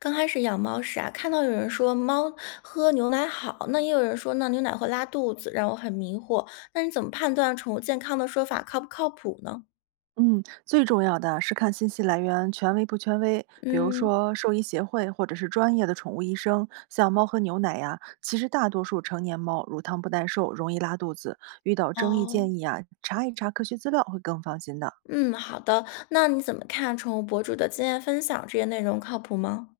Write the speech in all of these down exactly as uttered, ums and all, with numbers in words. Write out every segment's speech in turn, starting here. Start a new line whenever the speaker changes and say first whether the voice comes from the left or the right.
left: 刚开始养猫时啊，看到有人说猫喝牛奶好，那也有人说那牛奶会拉肚子，让我很迷惑。那你怎么判断宠物健康的说法靠不靠谱呢？
right: 嗯，最重要的是看信息来源权威不权威，比如
left: 嗯。
right: 说兽医协会或者是专业的宠物医生。像猫和牛奶呀、其实大多数成年猫乳糖不耐受，容易拉肚子。遇到争议
left: 哦。
right: 建议啊，查一查科学资料会更放心的。
left: 嗯，好的。那你怎么看宠物博主的经验分享这些内容靠谱吗？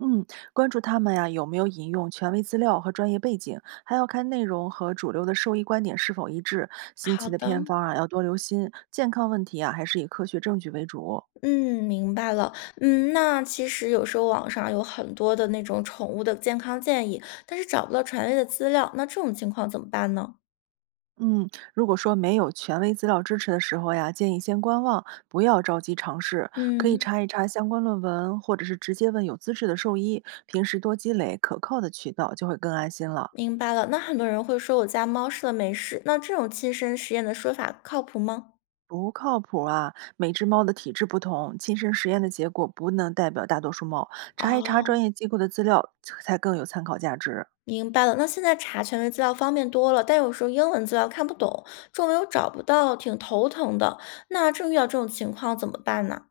right: 嗯，关注它们呀有没有引用权威资料和专业背景，还要看内容和主流的兽医观点是否一致。新
left: 好
right: 奇的
left: 的，
right: 偏方啊要多留心，健康问题啊还是以科学证据为主。
left: 嗯，明白了。嗯，那其实有时候网上有很多的那种宠物的健康建议，但是找不到权威的资料，那这种情况怎么办呢？
right: 嗯，如果说没有权威资料支持的时候呀，建议先观望，不要着急尝试，可以
left: 嗯。
right: 查一查相关论文，或者是直接问有资质的兽医。平时多积累可靠的渠道，就会更安心了。
left: 明白了。那很多人会说我家猫吃了没事，那这种亲身实验的说法靠谱吗？
right: 不靠谱啊！每只猫的体质不同，亲身实验的结果不能代表大多数猫。查一查
left: 哦，
right: 专业机构的资料，才更有参考价值。
left: 明白了。那现在查权威资料方便多了，但有时候英文资料看不懂，中文又找不到，挺头疼的。那正遇到这种情况怎么办呢？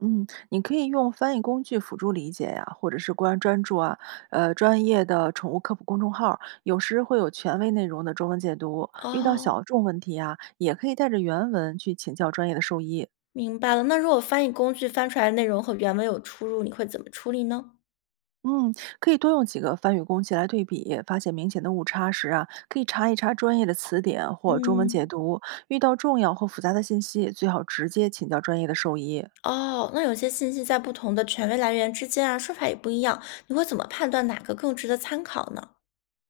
right: 嗯，你可以用翻译工具辅助理解呀、或者是关专注啊，呃，专业的宠物科普公众号儿有时会有权威内容的中文解读。遇到
left: 哦，
right: 小众问题啊，也可以带着原文去请教专业的兽医。
left: 明白了。那如果翻译工具翻出来的内容和原文有出入，你会怎么处理呢？
right: 嗯，可以多用几个翻译工具来对比，发现明显的误差时啊，可以查一查专业的词典或中文解
left: 嗯。
right: 读。遇到重要或复杂的信息，最好直接请教专业的兽医。
left: 哦，那有些信息在不同的权威来源之间啊，说法也不一样，你会怎么判断哪个更值得参考呢？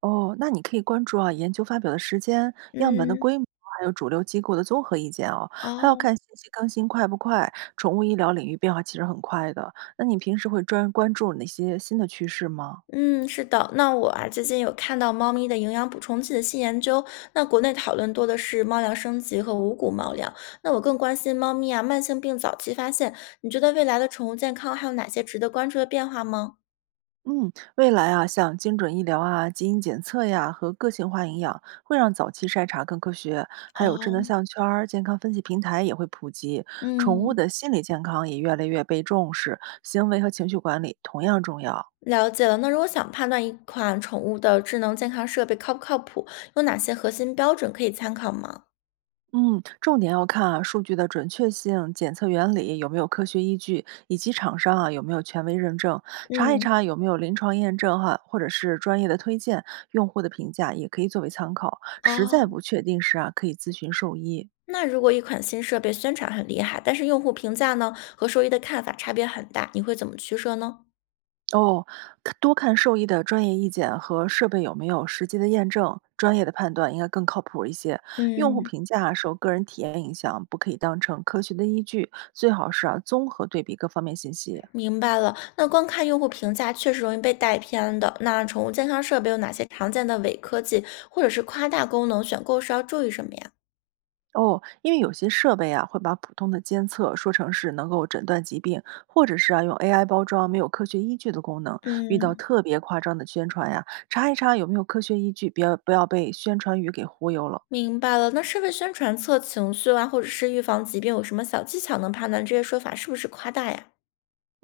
right: 哦，那你可以关注啊，研究发表的时间、样本的
left: 嗯。
right: 规模，还有主流机构的综合意见哦，还要
left: 哦。
right: 看信息更新快不快。宠物医疗领域变化其实很快的，那你平时会专关注哪些新的趋势吗？
left: 嗯，是的，那我啊最近有看到猫咪的营养补充剂的新研究，那国内讨论多的是猫粮升级和无谷猫粮，那我更关心猫咪啊慢性病早期发现，你觉得未来的宠物健康还有哪些值得关注的变化吗？
right: 嗯，未来啊，像精准医疗啊、基因检测呀和个性化营养，会让早期筛查更科学，还有智能
left: 哦。
right: 项圈儿、健康分析平台也会普及，宠物
left: 嗯，
right: 的心理健康也越来越被重视，行为和情绪管理同样重要。
left: 了解了。那如果想判断一款宠物的智能健康设备靠不靠谱，有哪些核心标准可以参考吗？
right: 嗯，重点要看啊数据的准确性、检测原理有没有科学依据，以及厂商啊有没有权威认证，查一
left: 嗯。
right: 查有没有临床验证哈、或者是专业的推荐，用户的评价也可以作为参考。实在
left: 哦，
right: 不确定时啊，可以咨询兽医
left: 那如果一款新设备宣传很厉害，但是用户评价呢和兽医的看法差别很大，你会怎么取舍呢？
right: 哦，看多看兽医的专业意见和设备有没有实际的验证，专业的判断应该更靠谱一些。用户
left: 嗯，
right: 评价受个人体验影响，不可以当成科学的依据，最好是啊综合对比各方面信息。
left: 明白了。那光看用户评价确实容易被带偏的。那宠物健康设备有哪些常见的伪科技或者是夸大功能选购时要注意什么呀？
right: 哦，因为有些设备啊，会把普通的监测说成是能够诊断疾病，或者是啊用 A I 包装没有科学依据的功能。遇到
left: 嗯，
right: 特别夸张的宣传呀，查一查有没有科学依据，别不要被宣传语给忽悠了。
left: 明白了。那设备宣传测情绪啊，或者是预防疾病，有什么小技巧能判断这些说法是不是夸大呀？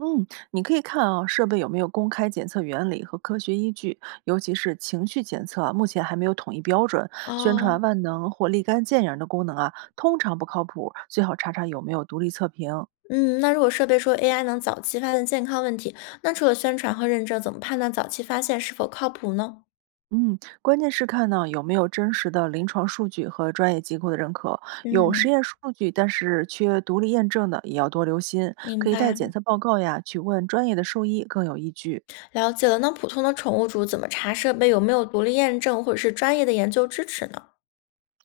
right: 嗯，你可以看啊，设备有没有公开检测原理和科学依据，尤其是情绪检测啊，目前还没有统一标准。宣
left: 哦。
right: 传万能或立竿见影儿的功能啊，通常不靠谱，最好查查有没有独立测评。
left: 嗯，那如果设备说 A I 能早期发现健康问题，那除了宣传和认证，怎么判断早期发现是否靠谱呢？
right: 嗯，关键是看呢有没有真实的临床数据和专业机构的认可。有实
left: 嗯，
right: 验数据，但是缺独立验证的，也要多留心。
left: 明
right: 可以带
left: 白。
right: 检测报告呀，去问专业的兽医更有依据。
left: 了解了。那普通的宠物主怎么查设备有没有独立验证或者是专业的研究支持呢？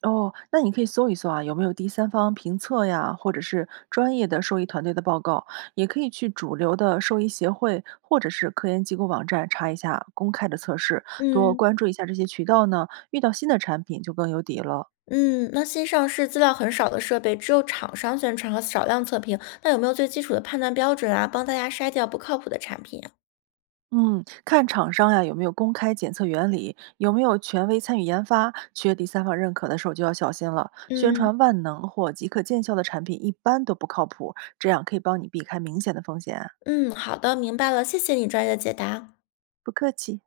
right: 哦，那你可以搜一搜啊，有没有第三方评测呀，或者是专业的兽医团队的报告，也可以去主流的兽医协会或者是科研机构网站查一下公开的测试，多
left: 嗯。
right: 关注一下这些渠道呢，遇到新的产品就更有底了。
left: 嗯，那新上市资料很少的设备，只有厂商宣传和少量测评，那有没有最基础的判断标准啊？帮大家筛掉不靠谱的产品啊。
right: 嗯，看厂商呀有没有公开检测原理，有没有权威参与研发，缺第三方认可的时候就要小心了。宣
left: 嗯，
right: 传万能或即可见效的产品一般都不靠谱，这样可以帮你避开明显的风险啊。
left: 嗯，好的，明白了，谢谢你专业的解答。
right: 不客气。